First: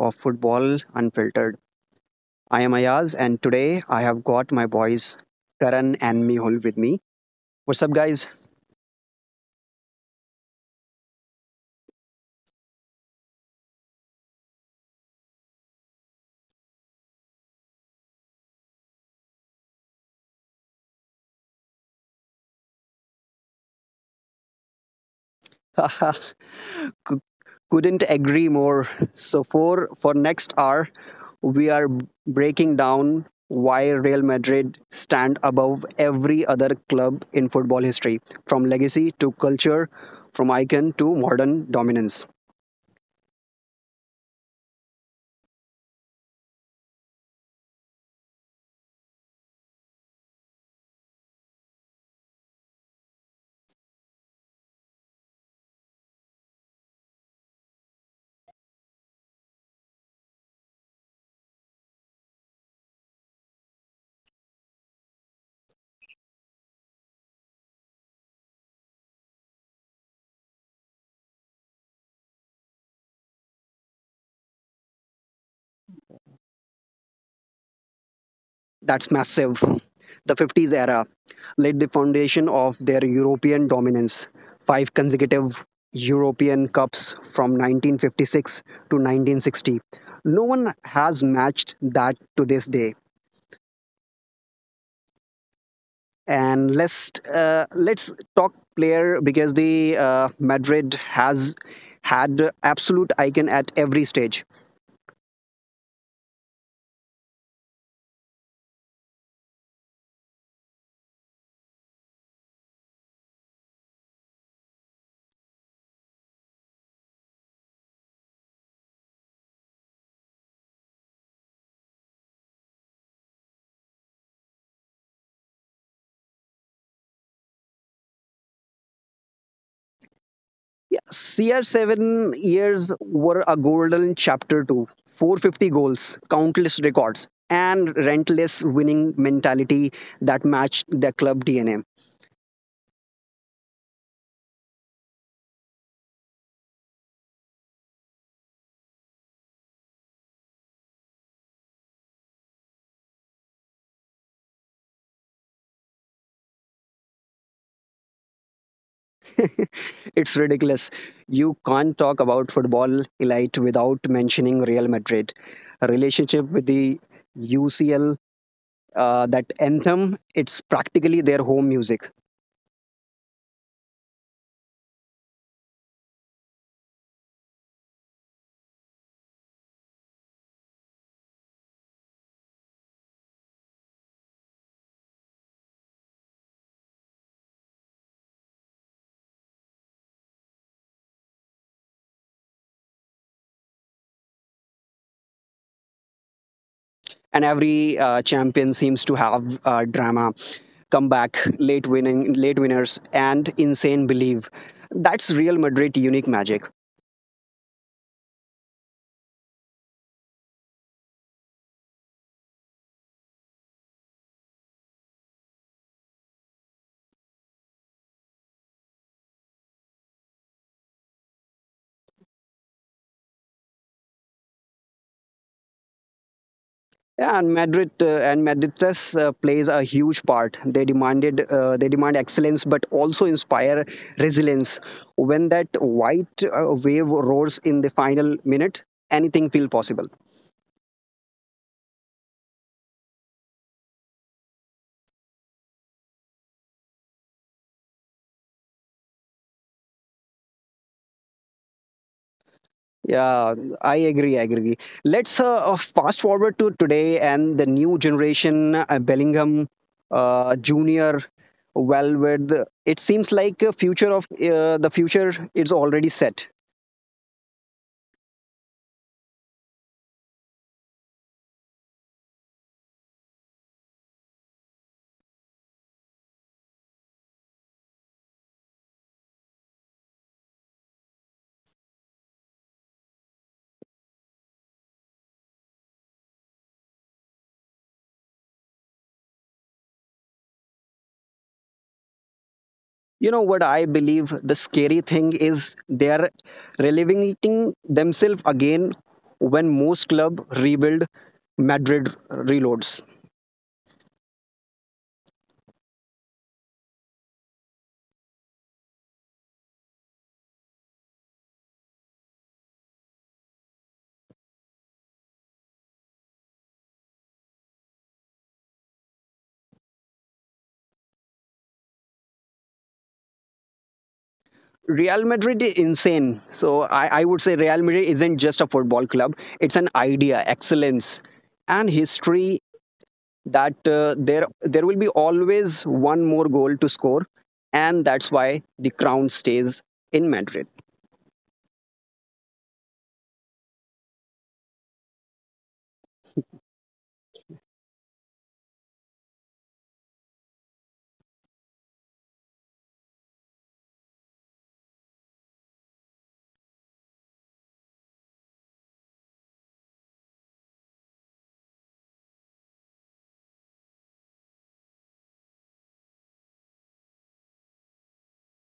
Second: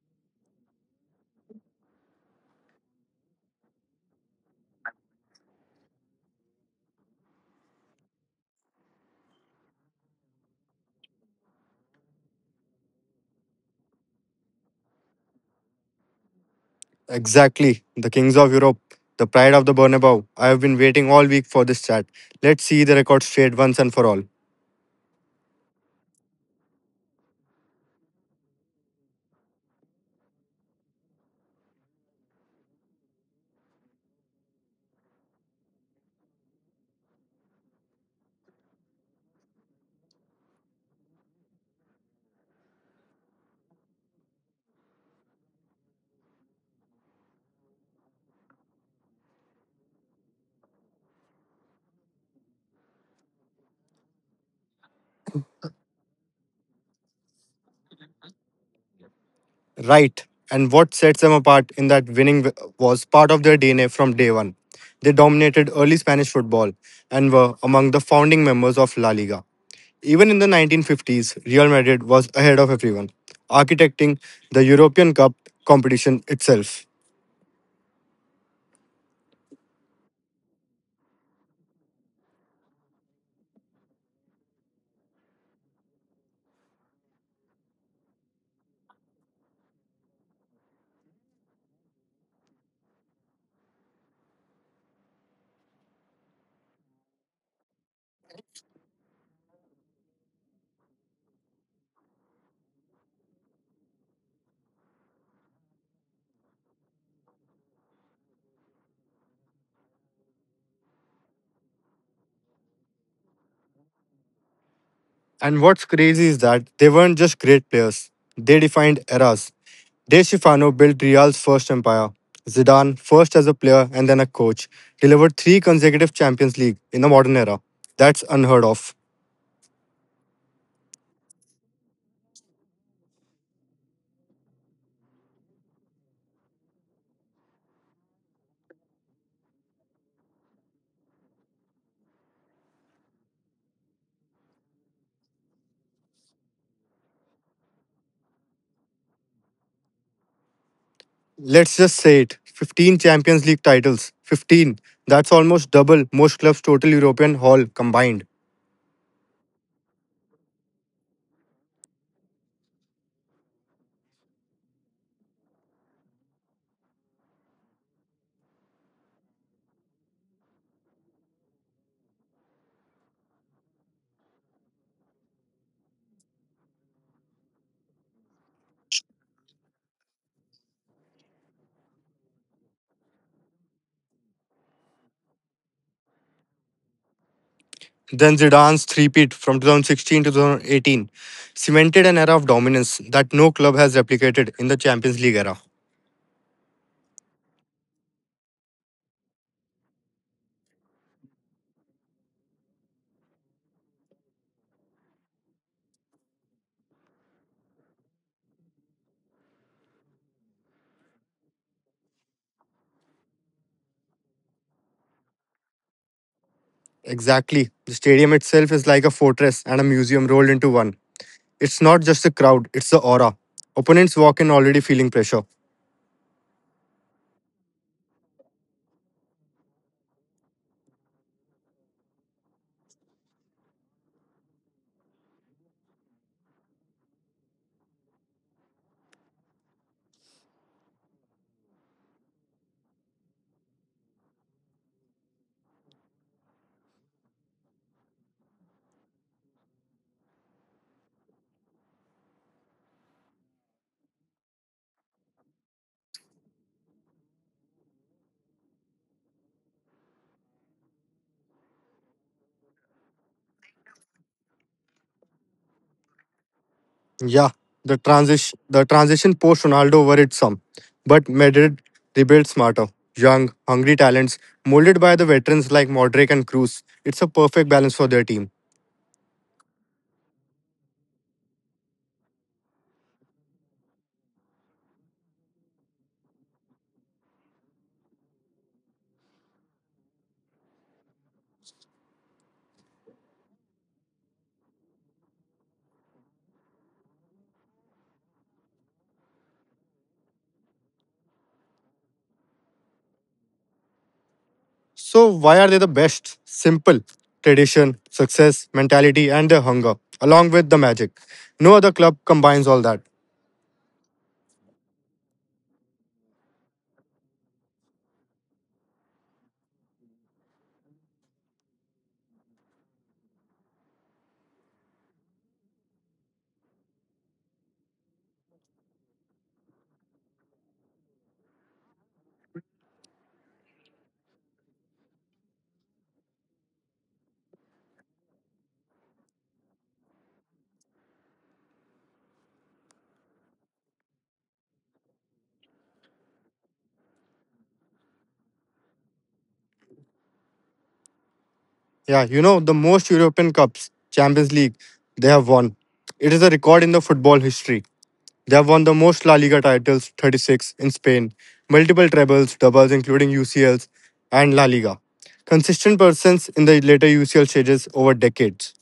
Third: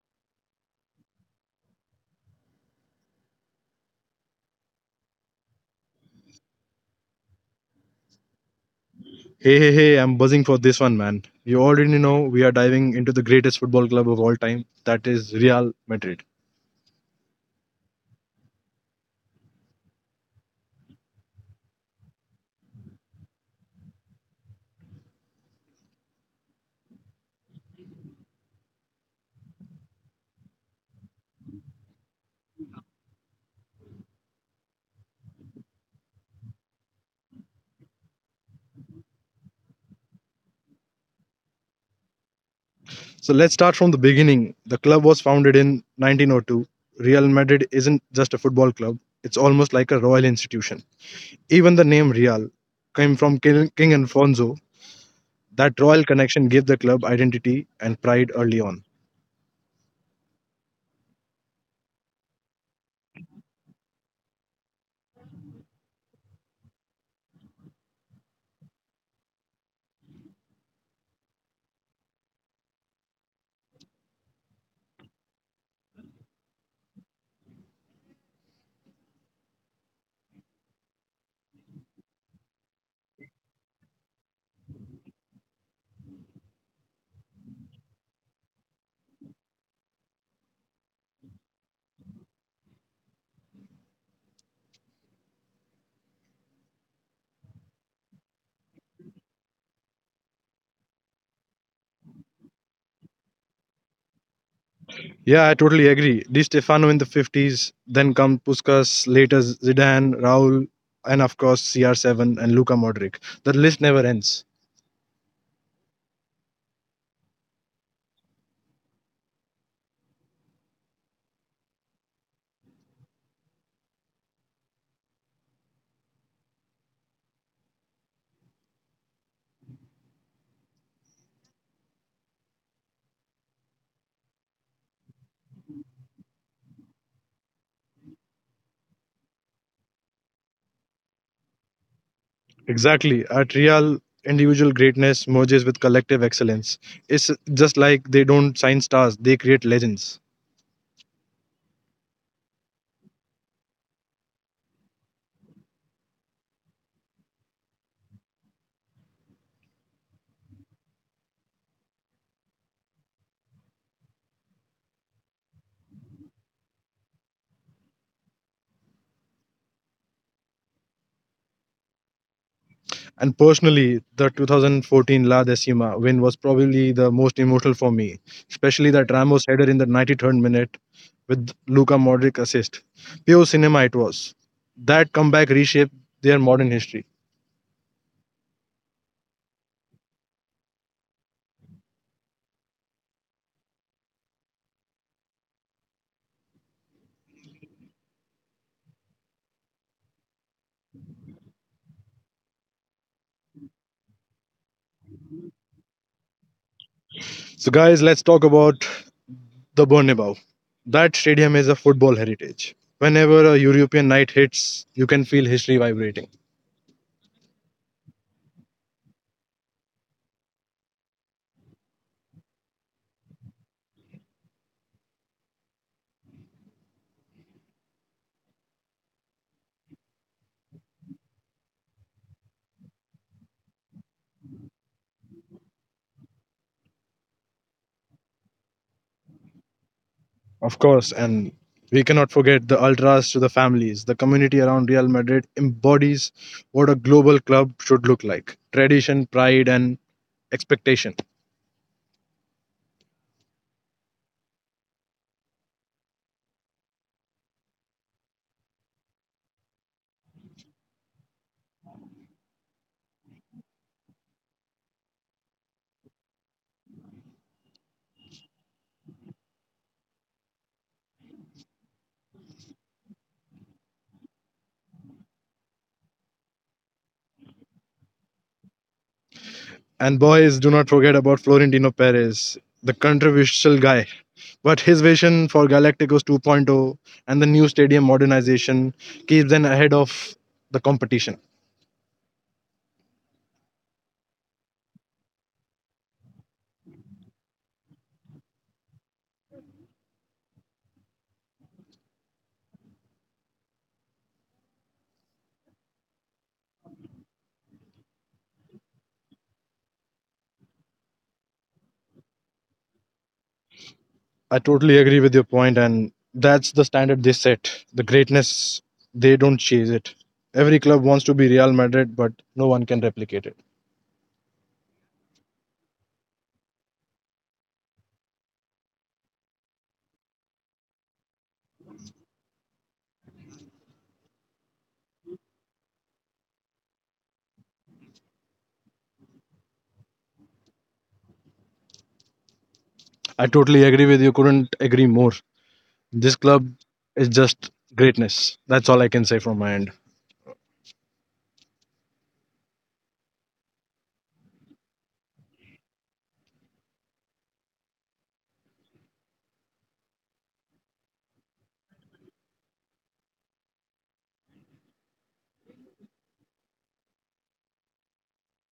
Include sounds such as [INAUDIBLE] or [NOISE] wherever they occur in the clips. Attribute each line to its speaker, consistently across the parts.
Speaker 1: of Football Unfiltered. I am Ayaz and today I have got my boys Karan and Mihul with me. What's up guys?
Speaker 2: Hey, hey, hey, I'm buzzing for this one, man. You already know we are diving into the greatest football club of all time, that is Real Madrid.
Speaker 3: Exactly. The Kings of Europe, the pride of the Bernabeu. I have been waiting all week for this chat. Let's see the record straight once and for all.
Speaker 1: [LAUGHS] Couldn't agree more. So for next hour we are breaking down why Real Madrid stand above every other club in football history, from legacy to culture, from icon to modern dominance.
Speaker 2: So let's start from the beginning. The club was founded in 1902. Real Madrid isn't just a football club, it's almost like a royal institution. Even the name Real came from King Alfonso. That royal connection gave the club identity and pride early on.
Speaker 3: Right. And what sets them apart in that winning was part of their DNA from day one. They dominated early Spanish football and were among the founding members of La Liga. Even in the 1950s, Real Madrid was ahead of everyone, architecting the European Cup competition itself.
Speaker 1: That's massive. The 50s era laid the foundation of their European dominance. Five consecutive European Cups from 1956 to 1960. No one has matched that to this day. And let's talk player because the Madrid has had absolute icon at every stage.
Speaker 2: Yeah, I totally agree. Di Stefano in the 50s, then come Puskas, later Zidane, Raul, and of course CR7 and Luka Modric. The list never ends.
Speaker 3: And what's crazy is that they weren't just great players, they defined eras. De Stefano built Real's first empire. Zidane, first as a player and then a coach, delivered three consecutive Champions League in the modern era. That's unheard of.
Speaker 1: Yeah, CR7 years were a golden chapter too. 450 goals, countless records, and relentless winning mentality that matched the club DNA.
Speaker 2: Exactly. At Real, individual greatness merges with collective excellence. It's just like they don't sign stars, they create legends.
Speaker 3: Let's just say it, 15 Champions League titles. 15. That's almost double most clubs' total European haul combined.
Speaker 1: [LAUGHS] It's ridiculous. You can't talk about football elite without mentioning Real Madrid. A relationship with the UCL, that anthem, it's practically their home music.
Speaker 2: And personally, the 2014 La Decima win was probably the most emotional for me, especially that Ramos header in the 93rd minute with Luka Modric assist. Pure cinema it was. That comeback reshaped their modern history.
Speaker 3: Then Zidane's three-peat from 2016 to 2018 cemented an era of dominance that no club has replicated in the Champions League era.
Speaker 1: And every champion seems to have drama, comeback, late winners, and insane belief. That's Real madrid unique magic.
Speaker 2: So, guys, let's talk about the Bernabeu. That stadium is a football heritage. Whenever a European night hits, you can feel history vibrating.
Speaker 3: Exactly. The stadium itself is like a fortress and a museum rolled into one. It's not just the crowd, it's the aura. Opponents walk in already feeling pressure.
Speaker 1: Yeah, and Madrid's plays a huge part. They demand excellence, but also inspire resilience. When that white wave roars in the final minute, anything feel possible.
Speaker 2: Of course, and we cannot forget the ultras to the families. The community around Real Madrid embodies what a global club should look like tradition, pride, and expectation.
Speaker 1: Yeah, I agree. I agree. Let's fast forward to today and the new generation, Bellingham, Junior. Well, with, it seems like a future of the future is already set.
Speaker 3: Yeah, the transition post Ronaldo worried some. But Madrid rebuilt smarter. Young, hungry talents, molded by the veterans like Modric and Cruz. It's a perfect balance for their team.
Speaker 2: And boys, do not forget about Florentino Perez, the controversial guy. But his vision for Galacticos 2.0 and the new stadium modernization keeps them ahead of the competition.
Speaker 1: You know what, I believe the scary thing is they are relevating themselves again. When most club rebuild, Madrid reloads.
Speaker 3: So why are they the best? Simple. Tradition, success, mentality, and their hunger, along with the magic. No other club combines all that.
Speaker 2: I totally agree with your point, and that's the standard they set. The greatness, they don't chase it. Every club wants to be Real Madrid, but no one can replicate it.
Speaker 1: Real Madrid is insane. So I would say Real Madrid isn't just a football club. It's an idea, excellence, and history, that there will be always one more goal to score, and that's why the crown stays in Madrid.
Speaker 2: I totally agree with you. Couldn't agree more. This club is just greatness. That's all I can say from my end.
Speaker 3: Yeah, the most European Cups, Champions League, they have won. It is a record in the football history. They have won the most La Liga titles, 36, in Spain, multiple trebles, doubles, including UCLs, and La Liga. Consistent persons in the later UCL stages over decades.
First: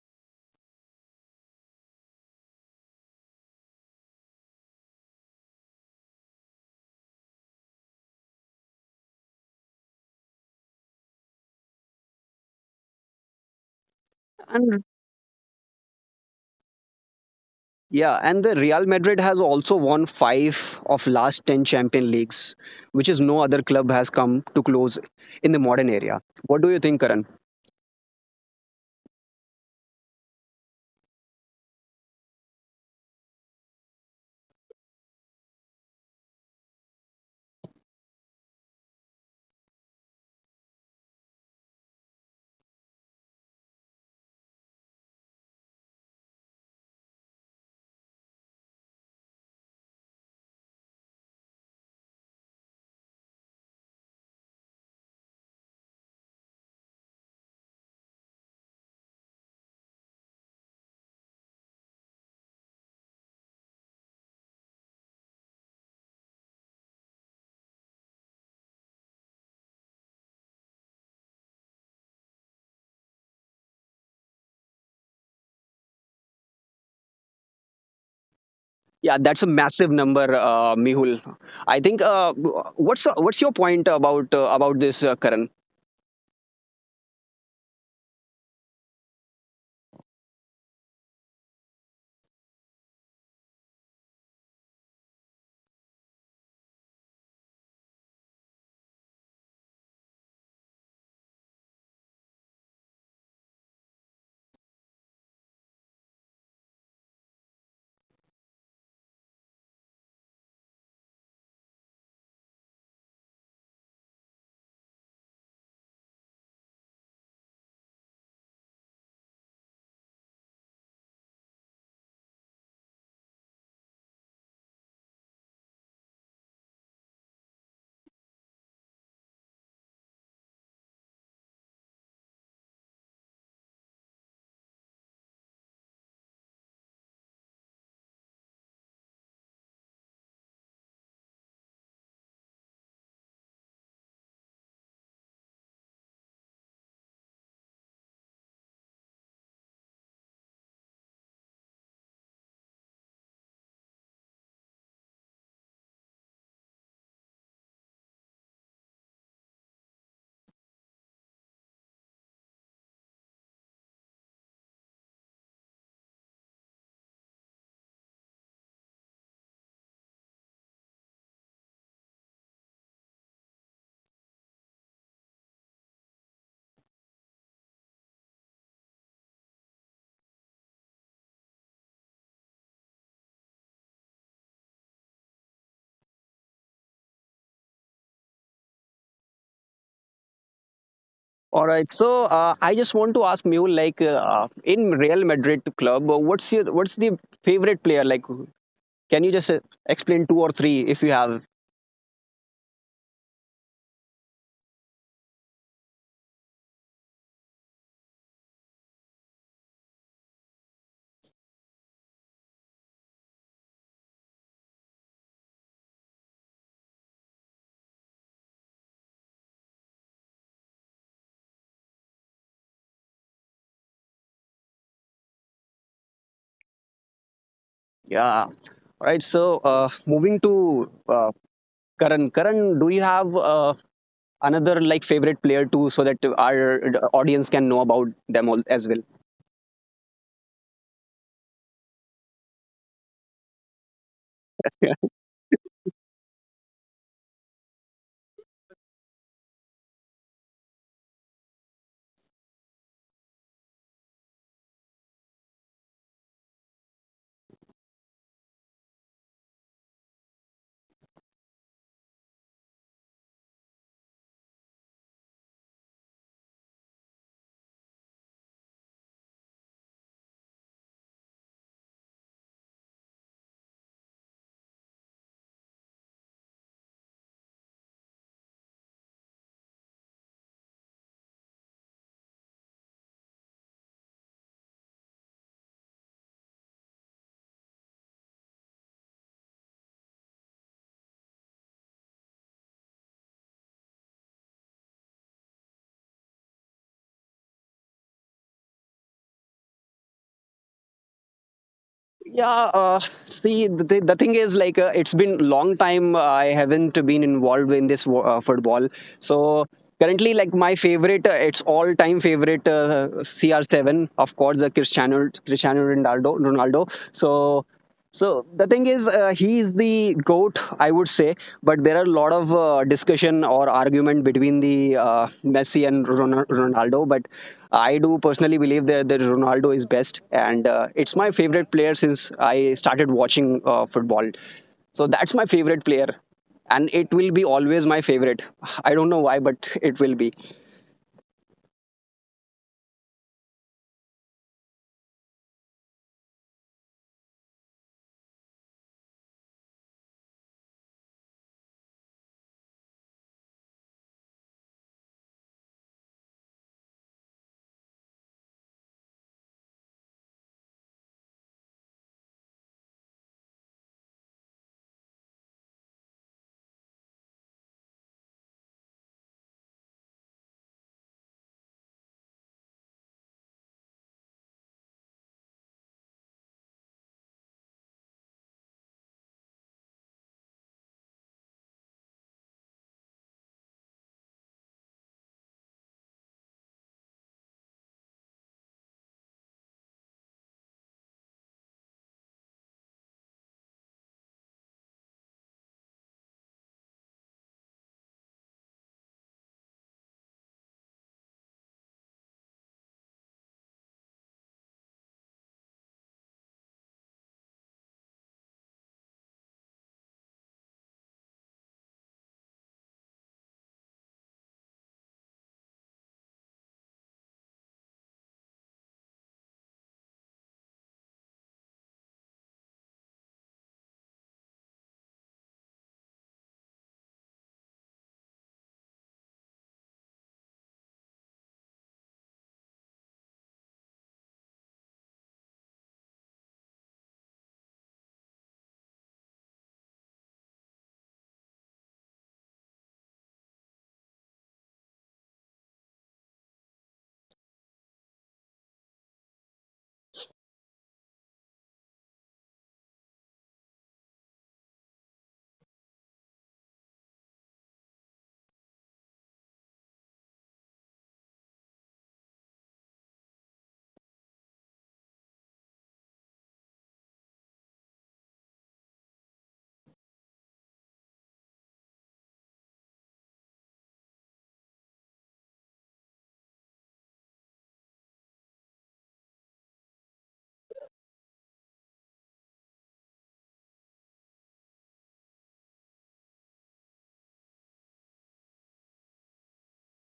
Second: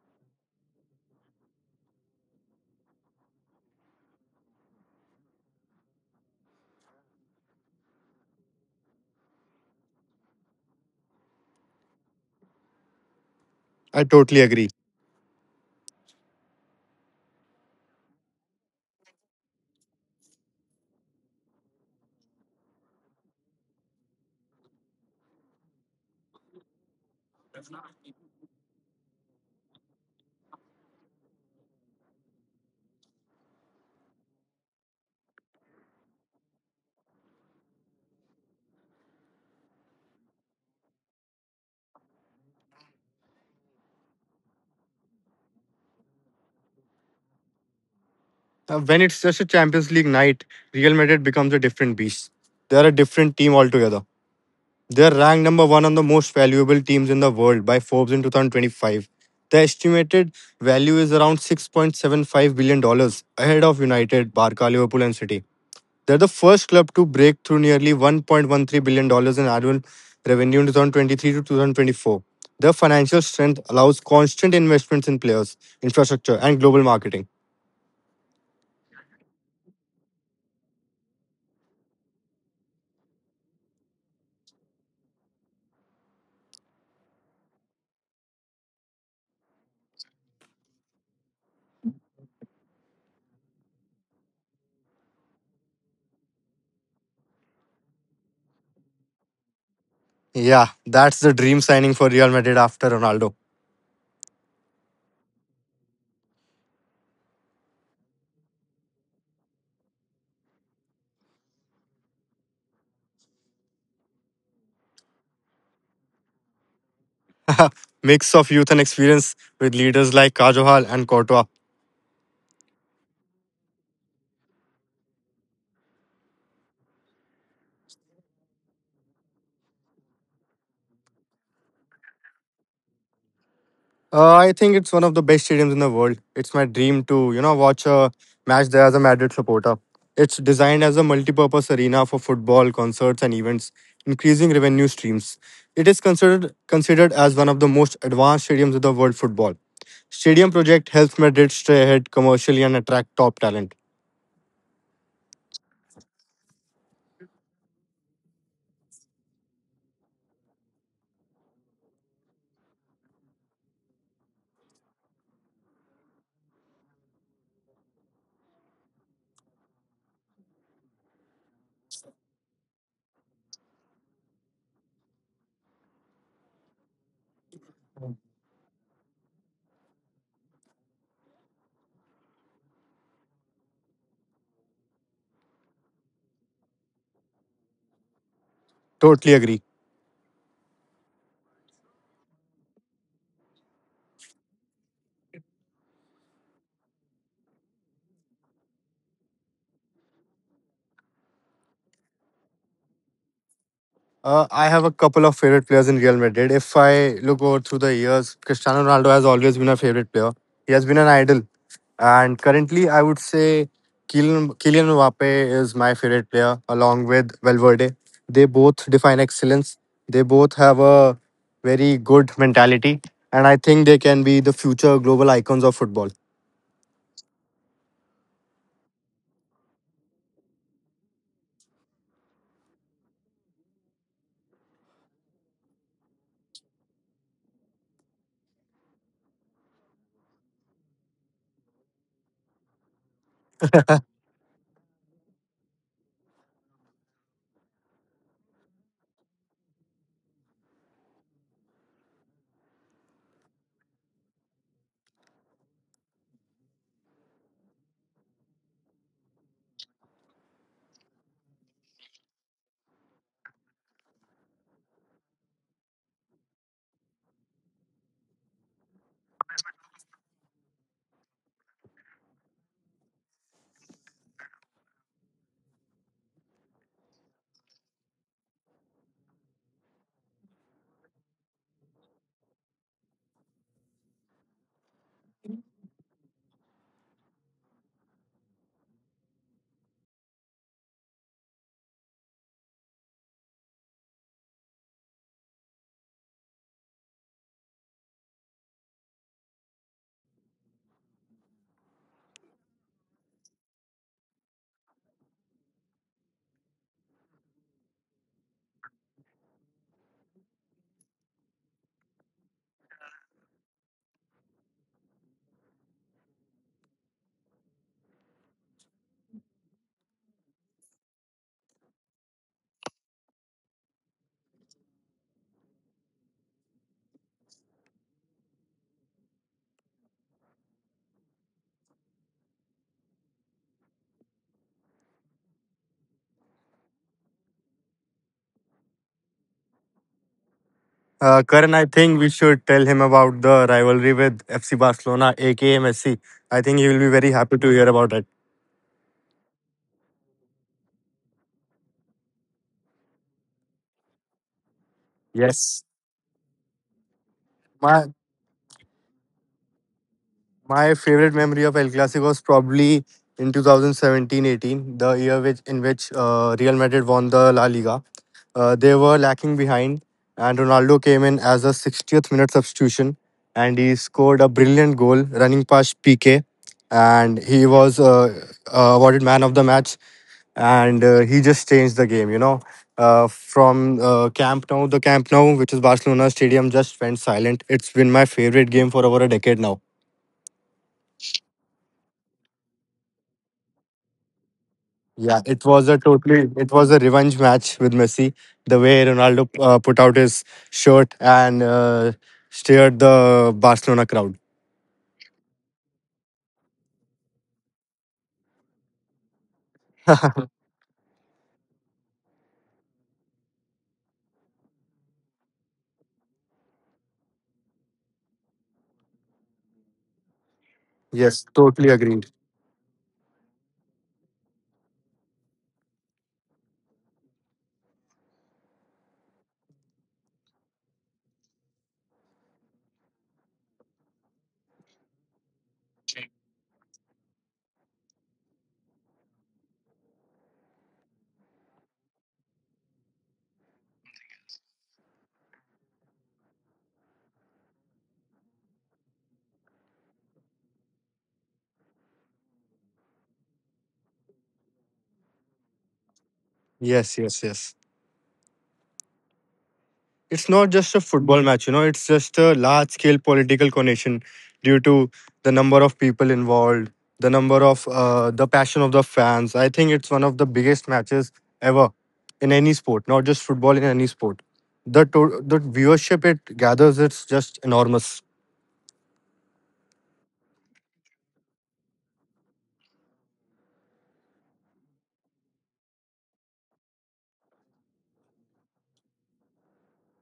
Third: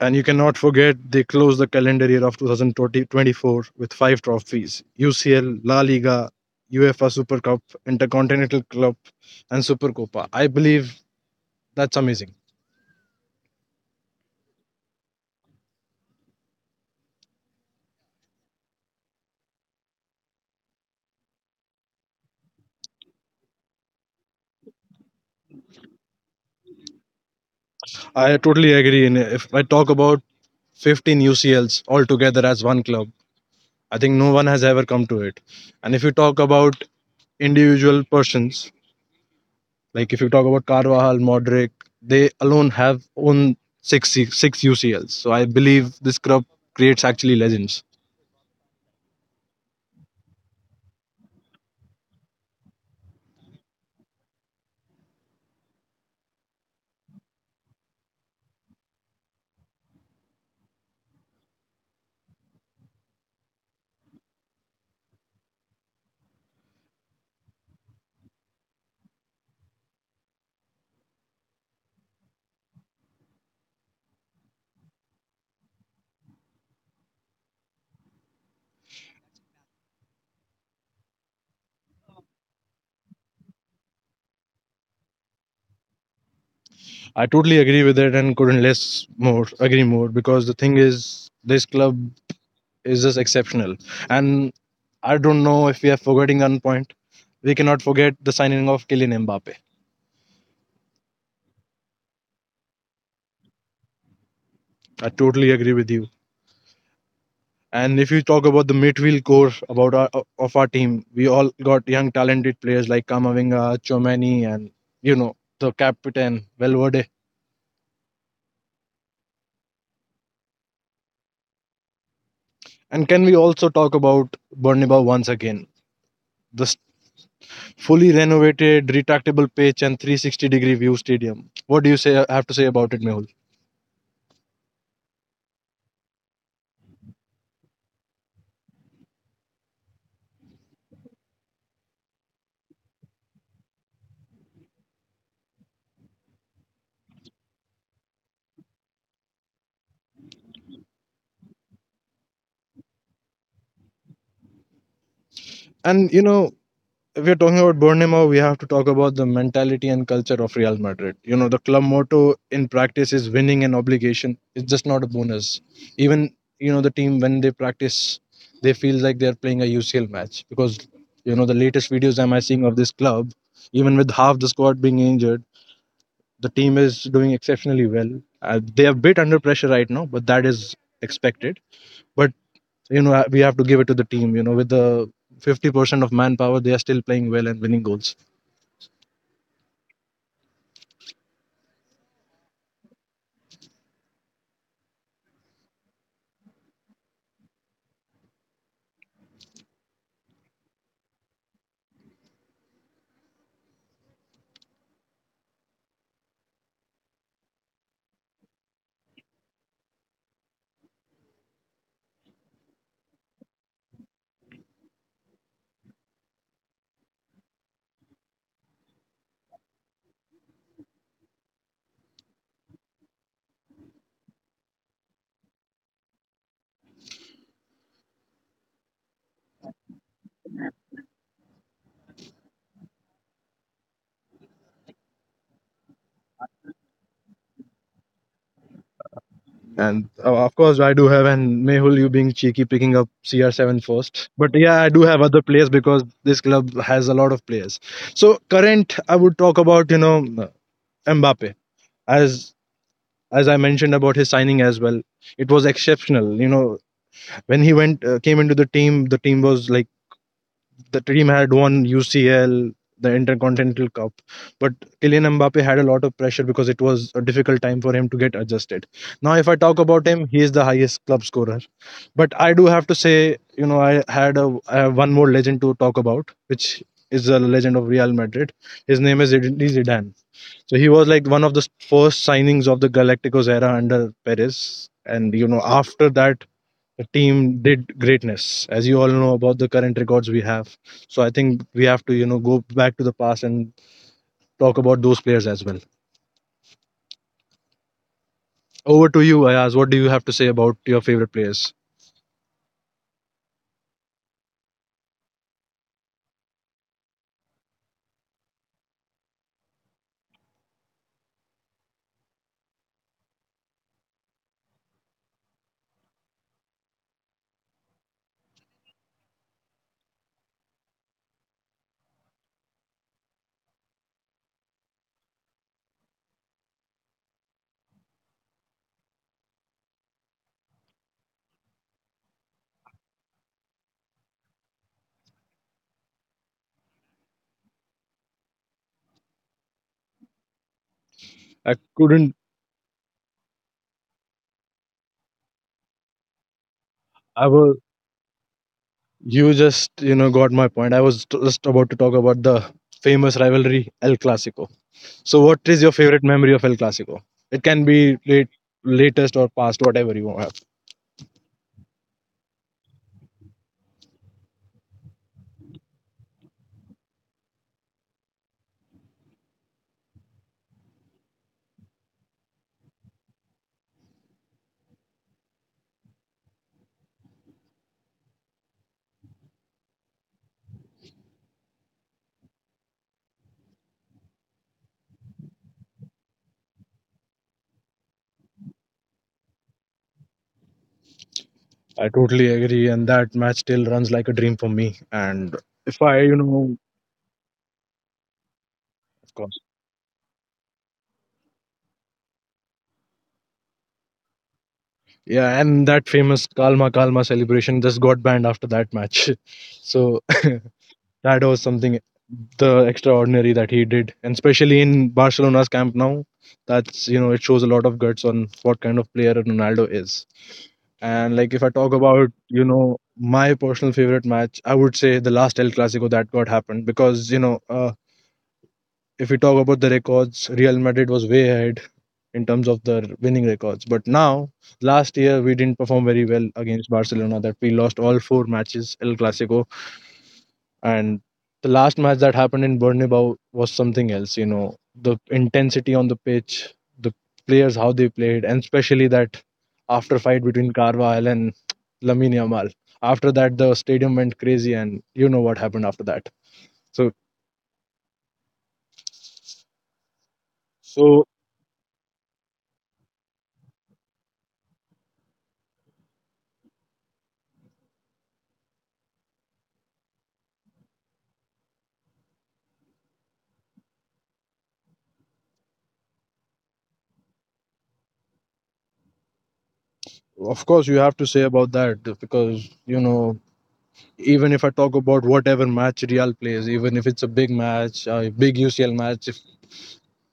Speaker 2: And you cannot forget they closed the calendar year of 2024 with five trophies: UCL, La Liga, UEFA Super Cup, Intercontinental Cup, and Super Copa. I believe that's amazing.
Speaker 3: I totally agree.
Speaker 1: Yeah, and the Real Madrid has also won five of last ten Champions Leagues, which is no other club has come to close in the modern era. What do you think, Karan?
Speaker 2: I totally agree. And if I talk about 15 UCLs altogether as one club, I think no one has ever come to it. And if you talk about individual persons, like if you talk about Carvajal, Modric, they alone have own six UCLs. So I believe this club creates actually legends.
Speaker 3: When it's just a Champions League night, Real Madrid becomes a different beast. They are a different team altogether. They're ranked number one on the most valuable teams in the world by Forbes in 2025. The estimated value is around $6.75 billion dollars, ahead of United, Barca, Liverpool, and City. They're the first club to break through nearly $1.13 billion dollars in annual revenue in 2023 to 2024. Their financial strength allows constant investments in players, infrastructure, and global marketing.
Speaker 1: Yeah, that's a massive number, Mihul. I think what's your point about this, Karan?
Speaker 2: I totally agree with it and couldn't less more agree more because the thing is this club is just exceptional. And I don't know if we are forgetting one point. We cannot forget the signing of Kylian Mbappe.
Speaker 3: Yeah, that's the dream signing for Real Madrid after Ronaldo.
Speaker 2: I totally agree with you. And if you talk about the midfield core of our team, we all got young talented players like Kamavinga, Chomani, and you know the captain Valverde.
Speaker 3: [LAUGHS] Mix of youth and experience with leaders like Kajol and Courtois.
Speaker 2: And can we also talk about Bernabeu once again? This fully renovated, retractable pitch and 360-degree view stadium. What do you say? Have to say about it, Mehul?
Speaker 3: I think it's one of the best stadiums in the world. It's my dream to watch a match there as a Madrid supporter. It's designed as a multi-purpose arena for football, concerts, and events, increasing revenue streams. It is considered as one of the most advanced stadiums in the world football. Stadium project helps Madrid stay ahead commercially and attract top talent.
Speaker 2: And you know, if we are talking about Bournemouth, we have to talk about the mentality and culture of Real Madrid. You know, the club motto in practice is winning an obligation. It's just not a bonus. Even, you know, the team, when they practice, they feel like they're playing a UCL match because, you know, the latest videos am I seeing of this club, even with half the squad being injured, the team is doing exceptionally well. They are a bit under pressure right now, but that is expected. But, you know, we have to give it to the team, you know, with the 50% of manpower, they are still playing well and winning goals.
Speaker 3: Totally agree.
Speaker 1: All right, so I just want to ask Mihul, like in Real Madrid club, what's the favorite player? Like, can you just explain two or three if you have?
Speaker 3: I have a couple of favorite players in Real Madrid. If I look over through the years, Cristiano Ronaldo has always been a favorite player. He has been an idol. And currently, I would say Kylian Mbappe is my favorite player, along with Valverde. They both define excellence. They both have a very good mentality. And I think they can be the future global icons of football.
Speaker 1: Yeah. All right, so moving to Karan. Karan, do you have another like favorite player too, so that our audience can know about them all as well?
Speaker 2: And of course, I do have, and Mehul, you being cheeky, picking up CR7 first. But yeah, I do have other
Speaker 1: [LAUGHS]
Speaker 2: players because this club has a lot of players. So current, I would talk about you know Mbappe as as I mentioned about his signing as well. It was exceptional. You know when he went came into the team was like the team had won UCL, the Intercontinental Cup, but Kylian Mbappe had a lot of pressure because it was a difficult time for him to get adjusted. Now, if I talk about him, he is the highest club scorer but I do have to say, you know, I had a I have one more legend to talk about, which is the legend of Real Madrid. His name is Zinedine Zidane. So he was like one of the first signings of the Galacticos era under Perez, and you know, after that, the team did greatness, as you all know about the current records we have. So I think we have to, you know, go back to the past and talk about those players as well. Over to you, Ayaz. What do you have to say about your favorite players?
Speaker 1: Yeah, see, the thing is, like, it's been long time I haven't been involved in this football. So currently, like, my favorite, it's all time favorite, CR7, of course, the Cristiano Ronaldo. Ronaldo. So, so the thing is, he is the goat, I would say. But there are a lot of discussion or argument between the Messi and Ronaldo. But I do personally believe that Ronaldo is best, and it's my favorite player since I started watching football. So that's my favorite player, and it will be always my favorite. I don't know why, but it will be.
Speaker 2: I
Speaker 3: Karan, I think
Speaker 2: couldn't.
Speaker 3: we should tell him about the rivalry with FC Barcelona, aka Messi. I think he will be very
Speaker 2: I
Speaker 3: happy
Speaker 2: was
Speaker 3: to hear about it.
Speaker 2: You just, you know, got my point. Just about to talk about the famous rivalry El Clasico. So, what is your
Speaker 3: Yes.
Speaker 2: favorite memory of El Clasico? It can
Speaker 3: My
Speaker 2: be late, latest or past, whatever you have.
Speaker 3: my favorite memory of El Clasico was probably in 2017-18, the year which in which Real Madrid won the La Liga. They were lacking behind, and Ronaldo came in as a 60th minute substitution, and he scored a brilliant goal running past PK, and he was awarded man of the match, and he just changed the game. From Camp Nou. The Camp Nou, which is Barcelona stadium, just went silent. It's been my favorite game for over a decade now.
Speaker 2: I totally agree, and that match still runs like a dream for me.
Speaker 3: Yeah,
Speaker 2: And
Speaker 3: it was
Speaker 2: if
Speaker 3: a
Speaker 2: I, you
Speaker 3: totally
Speaker 2: know,
Speaker 3: it was a revenge match with Messi. The way
Speaker 2: of
Speaker 3: Ronaldo
Speaker 2: course,
Speaker 3: put out his shirt and stirred the Barcelona crowd.
Speaker 2: yeah, and that famous Kalma celebration just got banned after that match. [LAUGHS] So, [LAUGHS] that was something the extraordinary that he did, and especially in Barcelona's camp now. That's you know it shows a lot of guts on what kind of player Ronaldo is. And like
Speaker 3: Yes,
Speaker 2: if I talk
Speaker 3: totally
Speaker 2: about
Speaker 3: agreed.
Speaker 2: you know my personal favorite match, I would say the last El Clasico that got happened because you know if we talk about the records, Real Madrid was way ahead in terms of the winning records. But now last year we didn't perform very well against Barcelona. That we lost all four matches El Clasico and the last match that happened in Bernabeu was something else. You know, the intensity on the pitch, the players how they played, and especially that after fight between Carvajal and Lamine Yamal. After that, the stadium went crazy, and you know what happened after that. So,
Speaker 3: Yes, yes, yes. It's not just a
Speaker 2: so,
Speaker 3: football match, it's just a large scale political connection due to the number of people involved, the number of the passion of the fans. I think it's one of the biggest matches ever in any sport, not just football in any sport. The viewership it gathers it's just enormous.
Speaker 2: of course you have to say about that because you know even if I talk about whatever match Real plays, even if it's a big match, a big UCL match, if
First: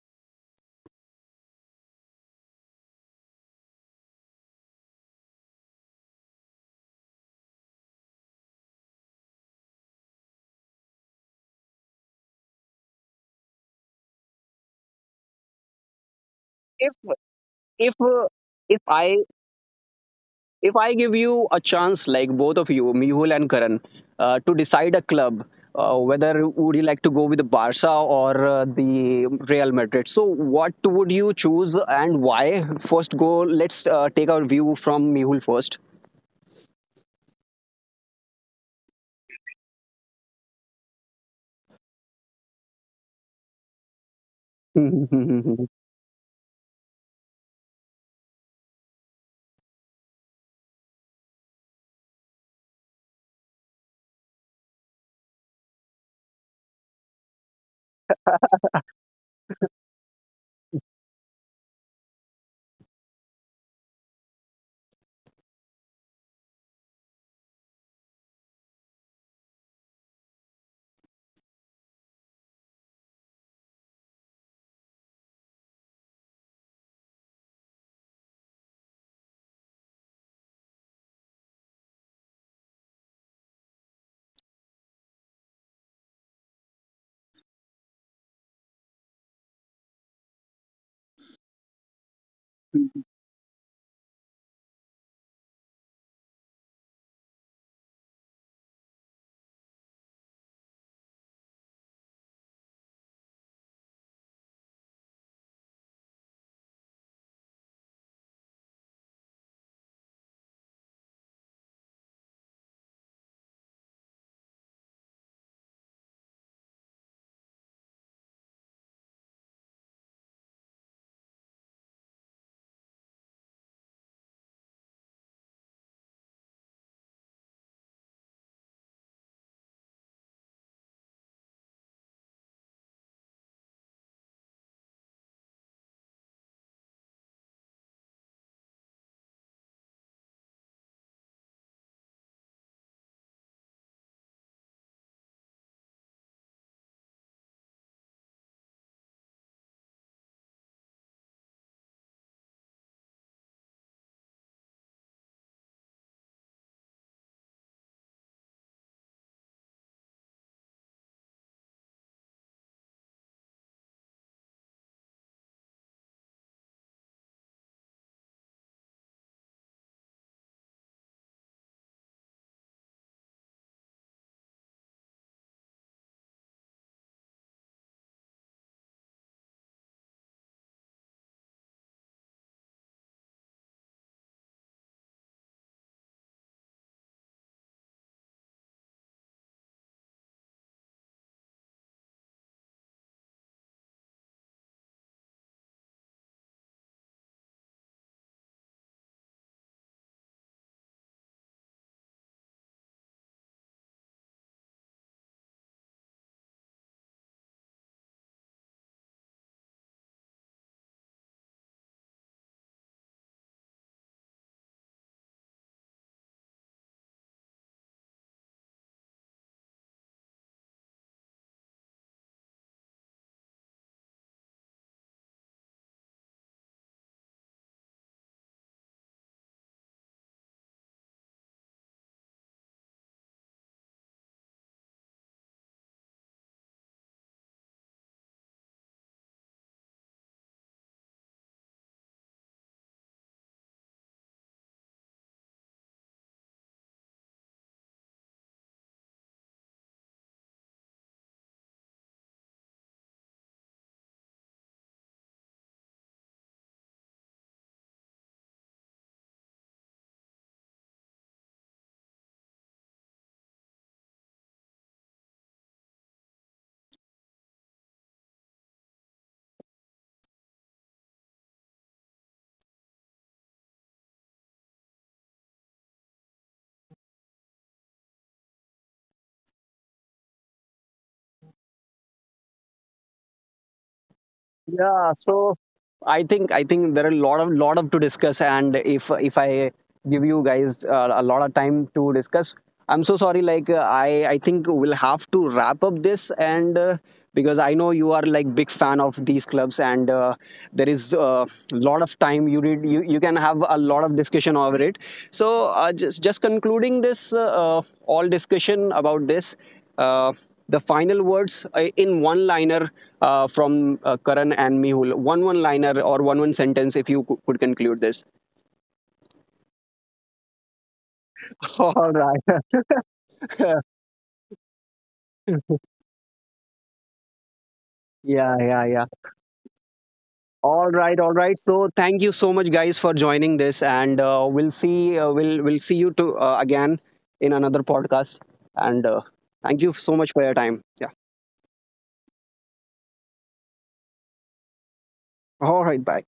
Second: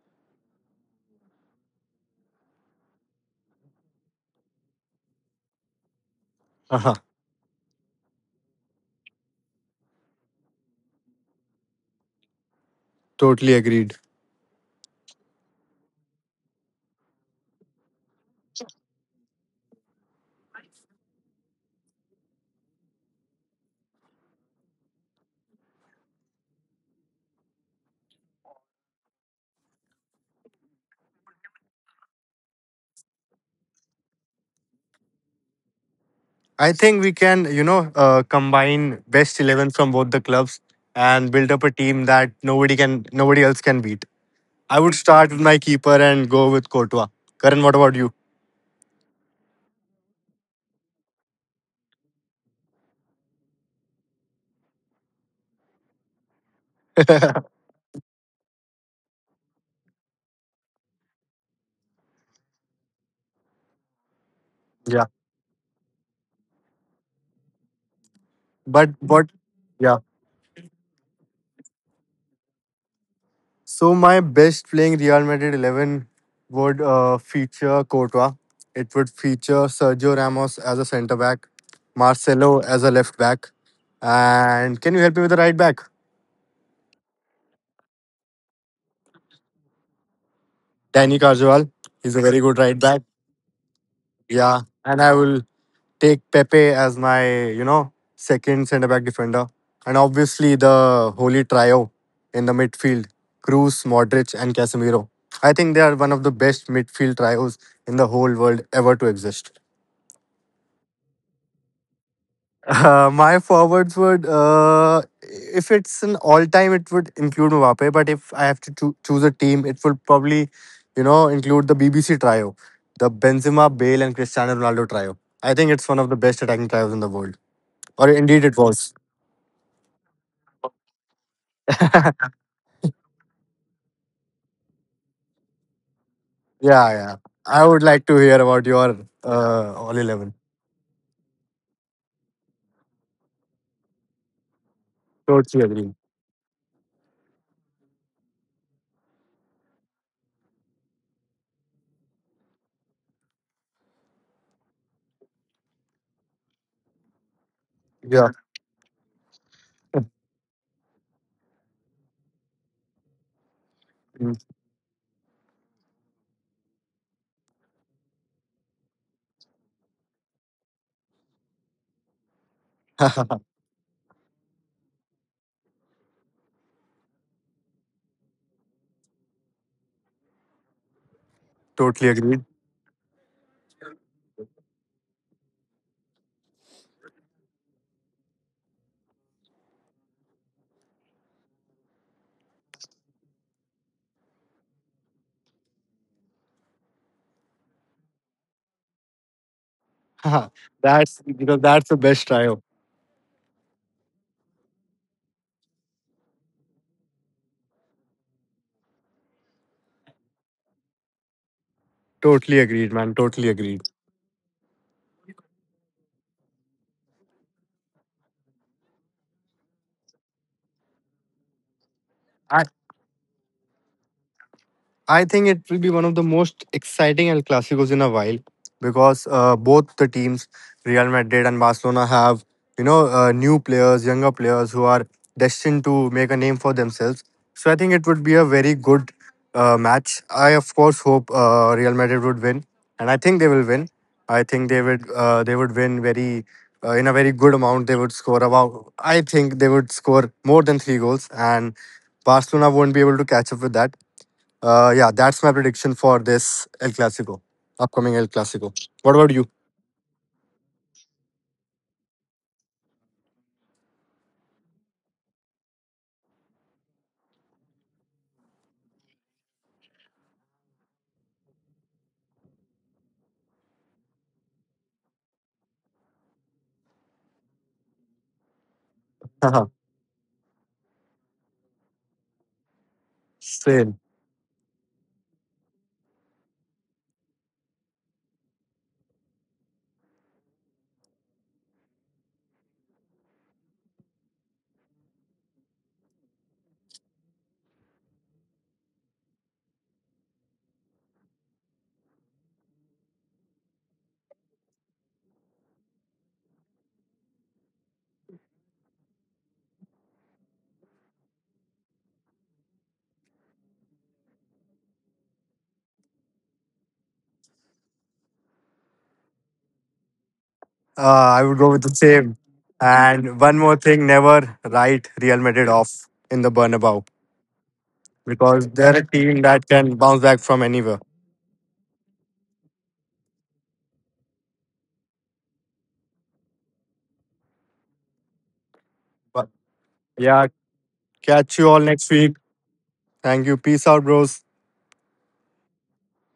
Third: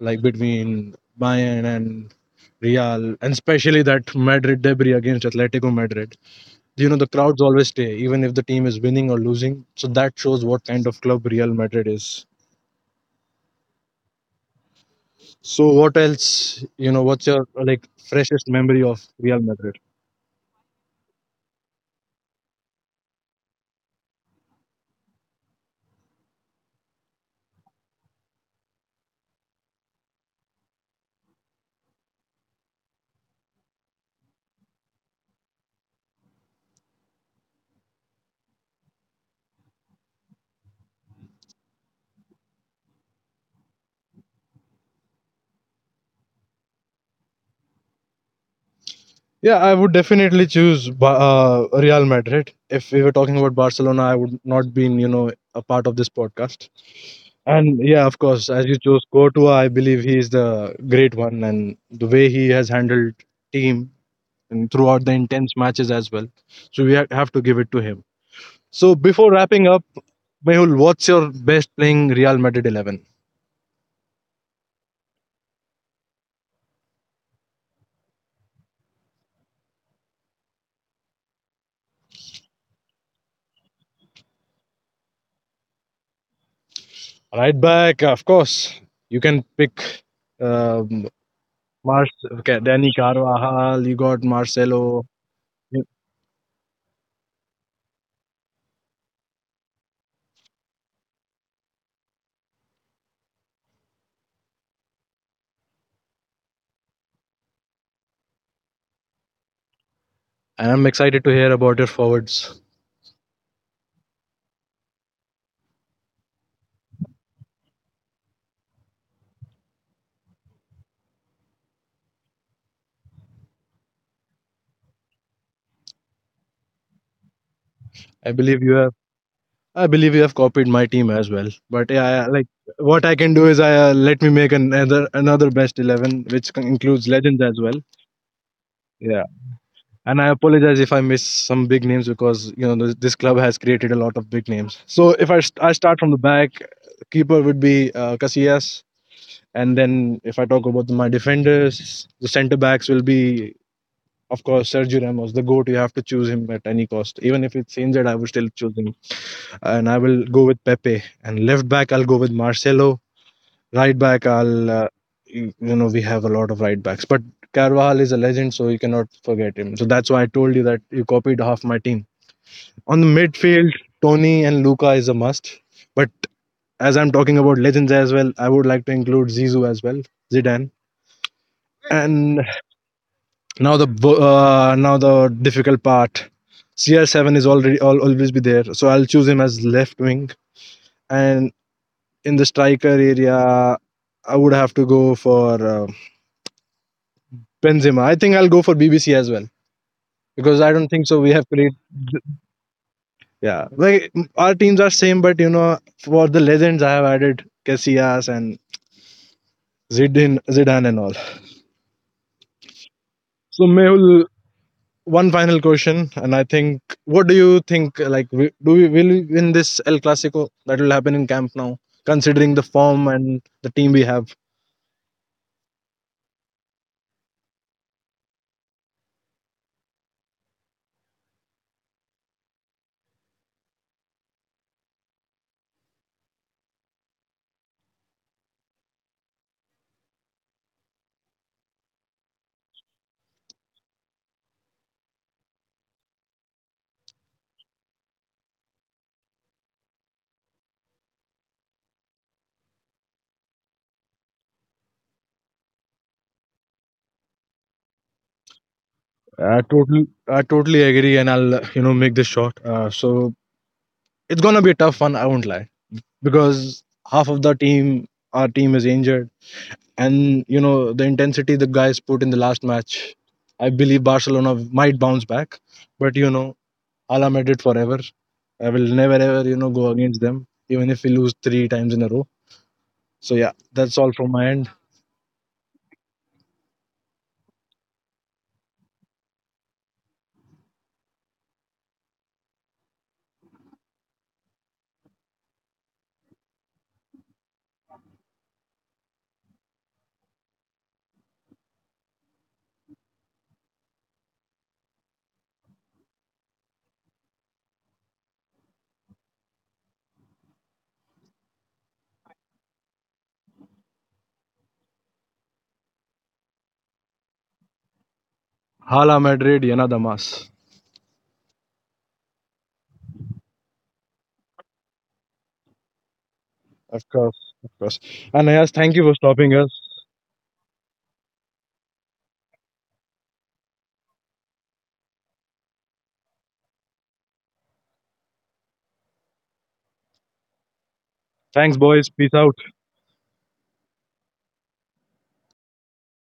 Speaker 2: like between Bayern and Real, and especially that Madrid debris against Atletico Madrid. You
Speaker 3: Uh-huh.
Speaker 2: know, the crowds always stay, even if the team is winning or losing. So that shows what kind of club Real Madrid is.
Speaker 3: Totally agreed.
Speaker 2: So, what else, you
Speaker 1: if
Speaker 2: know, what's your like
Speaker 1: if uh,
Speaker 2: freshest memory
Speaker 1: if
Speaker 2: of
Speaker 1: I
Speaker 2: Real Madrid?
Speaker 1: if I give you a chance, like both of you, Mihul and Karan, to decide a club, whether would you like to go with the Barca or the Real Madrid? So, what would you choose and why? First, go. Let's Take our view from Mihul first.
Speaker 3: I think we can, combine best 11 from both the clubs and build up a team that nobody else can beat. I would start with my keeper and go with Courtois. Karan, what about you?
Speaker 2: Yeah, I would definitely choose Real Madrid. If we were talking about Barcelona, I would not been, you know, a part of this podcast. And yeah, of course, as you chose Courtois, I believe he is the great one, and the way he has handled team and throughout
Speaker 3: Yeah.
Speaker 2: the intense matches as well. So we have to give it to him. So
Speaker 3: But what?
Speaker 2: before wrapping up,
Speaker 3: Yeah.
Speaker 2: Mehul, what's your best playing Real Madrid 11?
Speaker 3: So my best playing Real Madrid 11 would feature Courtois. It would feature Sergio Ramos as a centre back, Marcelo as a left back, and can you help me with the right back?
Speaker 2: Right back, of course. You can pick
Speaker 3: Danny
Speaker 2: um,
Speaker 3: Carvajal. He's a
Speaker 2: Mar-
Speaker 3: very good right
Speaker 2: okay,
Speaker 3: back.
Speaker 2: Danny
Speaker 1: [LAUGHS]
Speaker 2: Carvajal. You got
Speaker 3: Yeah. And I
Speaker 2: Marcelo,
Speaker 3: will
Speaker 2: and
Speaker 3: take Pepe as my second centre back defender. And obviously the holy trio in the midfield, Cruz, Modric, and Casemiro. I think they are one of the best midfield trios in the whole world ever to exist.
Speaker 2: I'm excited to hear about your forwards.
Speaker 3: My forwards would, if it's an all time, it would include Mbappe. But if I have to choose a team, it would probably include the BBC trio, the Benzema, Bale, and Cristiano Ronaldo trio. I think it's one of the best attacking trios in the world, or
Speaker 2: I
Speaker 3: indeed it
Speaker 2: believe you
Speaker 3: was.
Speaker 2: have. I believe you have copied my team as well. But yeah,
Speaker 3: [LAUGHS]
Speaker 2: like what I can do is I let me make another best 11, which
Speaker 3: Yeah,
Speaker 2: includes
Speaker 3: yeah.
Speaker 2: legends as
Speaker 3: I
Speaker 2: well.
Speaker 3: would like to hear about your
Speaker 2: Yeah,
Speaker 3: all
Speaker 2: and I
Speaker 3: 11.
Speaker 2: apologize if I miss some big names because you know this club has created a lot of big names. So if I,
Speaker 3: Totally
Speaker 2: st- I
Speaker 3: agree.
Speaker 2: start from the back, keeper would be Casillas, and then if I talk about my defenders, the centre backs will be of course Sergio Ramos, the goat. You have to choose him at any cost, even if it's injured. I
Speaker 3: Yeah.
Speaker 2: would still choose him. And I will go with Pepe. And left back, I'll go with Marcelo. Right back, I'll you you know we have a lot of right backs, but Carvajal is a legend, so you cannot forget him. So that's why I told you that you copied half my team. On the
Speaker 3: [LAUGHS]
Speaker 2: midfield, Tony and Luca is a must. But as I'm talking about legends as well, I would like to include Zizou as well, Zidane.
Speaker 3: Totally
Speaker 2: And
Speaker 3: agreed.
Speaker 2: now now the difficult part. CR7 is already al always be there, so I'll choose him as left wing. And in the striker area, I would have to go for Benzema. I think I'll go for BBC as well
Speaker 3: [LAUGHS]
Speaker 2: because I don't think so.
Speaker 3: That's
Speaker 2: We have
Speaker 3: because
Speaker 2: created
Speaker 3: that's the best trio.
Speaker 2: yeah, our teams are same, but you know, for the legends, I have added Casillas and Zidane and all.
Speaker 3: Totally agreed, man. Totally
Speaker 2: So
Speaker 3: agreed.
Speaker 2: Mehul, one final question, and I think, what do you think? Like, do we win this El Clasico that will happen in Camp now? Considering the form and the team we have,
Speaker 3: I think it will be one of the most exciting El Clasicos in a while because both the teams, Real Madrid and Barcelona, have new players, younger players who are destined to make a name for themselves. So I think it would be a very good match. I of course hope Real Madrid would win, and I think they will win. I think they would win very, in a very good amount. They would score about I think they would score more than three goals, and Barcelona won't be able to catch up with that. Yeah, that's my prediction for this El Clasico, upcoming El Clasico. What about you?
Speaker 2: I totally agree, and I'll you know make this short. So it's gonna be a tough one, I won't lie, because half of the team, our team is injured, and you know the intensity the guys put in the last match. I believe Barcelona might bounce back, but you know, Ala made it forever. I will never ever you know
Speaker 3: [LAUGHS]
Speaker 2: go against them, even if we lose three times in a row. So yeah,
Speaker 3: Same.
Speaker 2: that's all from my end.
Speaker 1: Yeah, so I think there are a lot of to discuss, and if I give you guys a lot of time to discuss, I'm so sorry. Like I think we'll have to wrap up this, and because I know you are like big fan of these clubs, and there is a lot of time you need, you can have a lot of discussion over it. So just concluding this uh, all discussion about this. Uh, the final words in one liner from Karan and Mihul. One liner or one sentence if you could conclude this.
Speaker 2: Hala Madrid, Yana Damas.
Speaker 3: Uh, I would go with the
Speaker 1: [LAUGHS] All
Speaker 3: same.
Speaker 1: right.
Speaker 3: And one more thing,
Speaker 1: [LAUGHS]
Speaker 3: never write Real Madrid off in the Bernabeu
Speaker 2: Of course, of course. And
Speaker 3: because
Speaker 1: Yeah,
Speaker 2: yes,
Speaker 1: yeah,
Speaker 3: they're
Speaker 2: thank
Speaker 3: a
Speaker 2: you for
Speaker 1: yeah.
Speaker 3: team
Speaker 2: stopping
Speaker 3: that
Speaker 2: us.
Speaker 3: can bounce back from anywhere.
Speaker 1: All right, all right. So thank you so much, guys, for joining this, and we'll see. We'll see you to again in another podcast. And
Speaker 3: But
Speaker 1: thank you so much
Speaker 3: yeah,
Speaker 1: for your time. Yeah.
Speaker 3: catch you all
Speaker 2: Thanks,
Speaker 3: next
Speaker 2: boys.
Speaker 3: week.
Speaker 2: Peace out.
Speaker 3: Thank you. Peace out, bros.
Speaker 1: All right. Bye.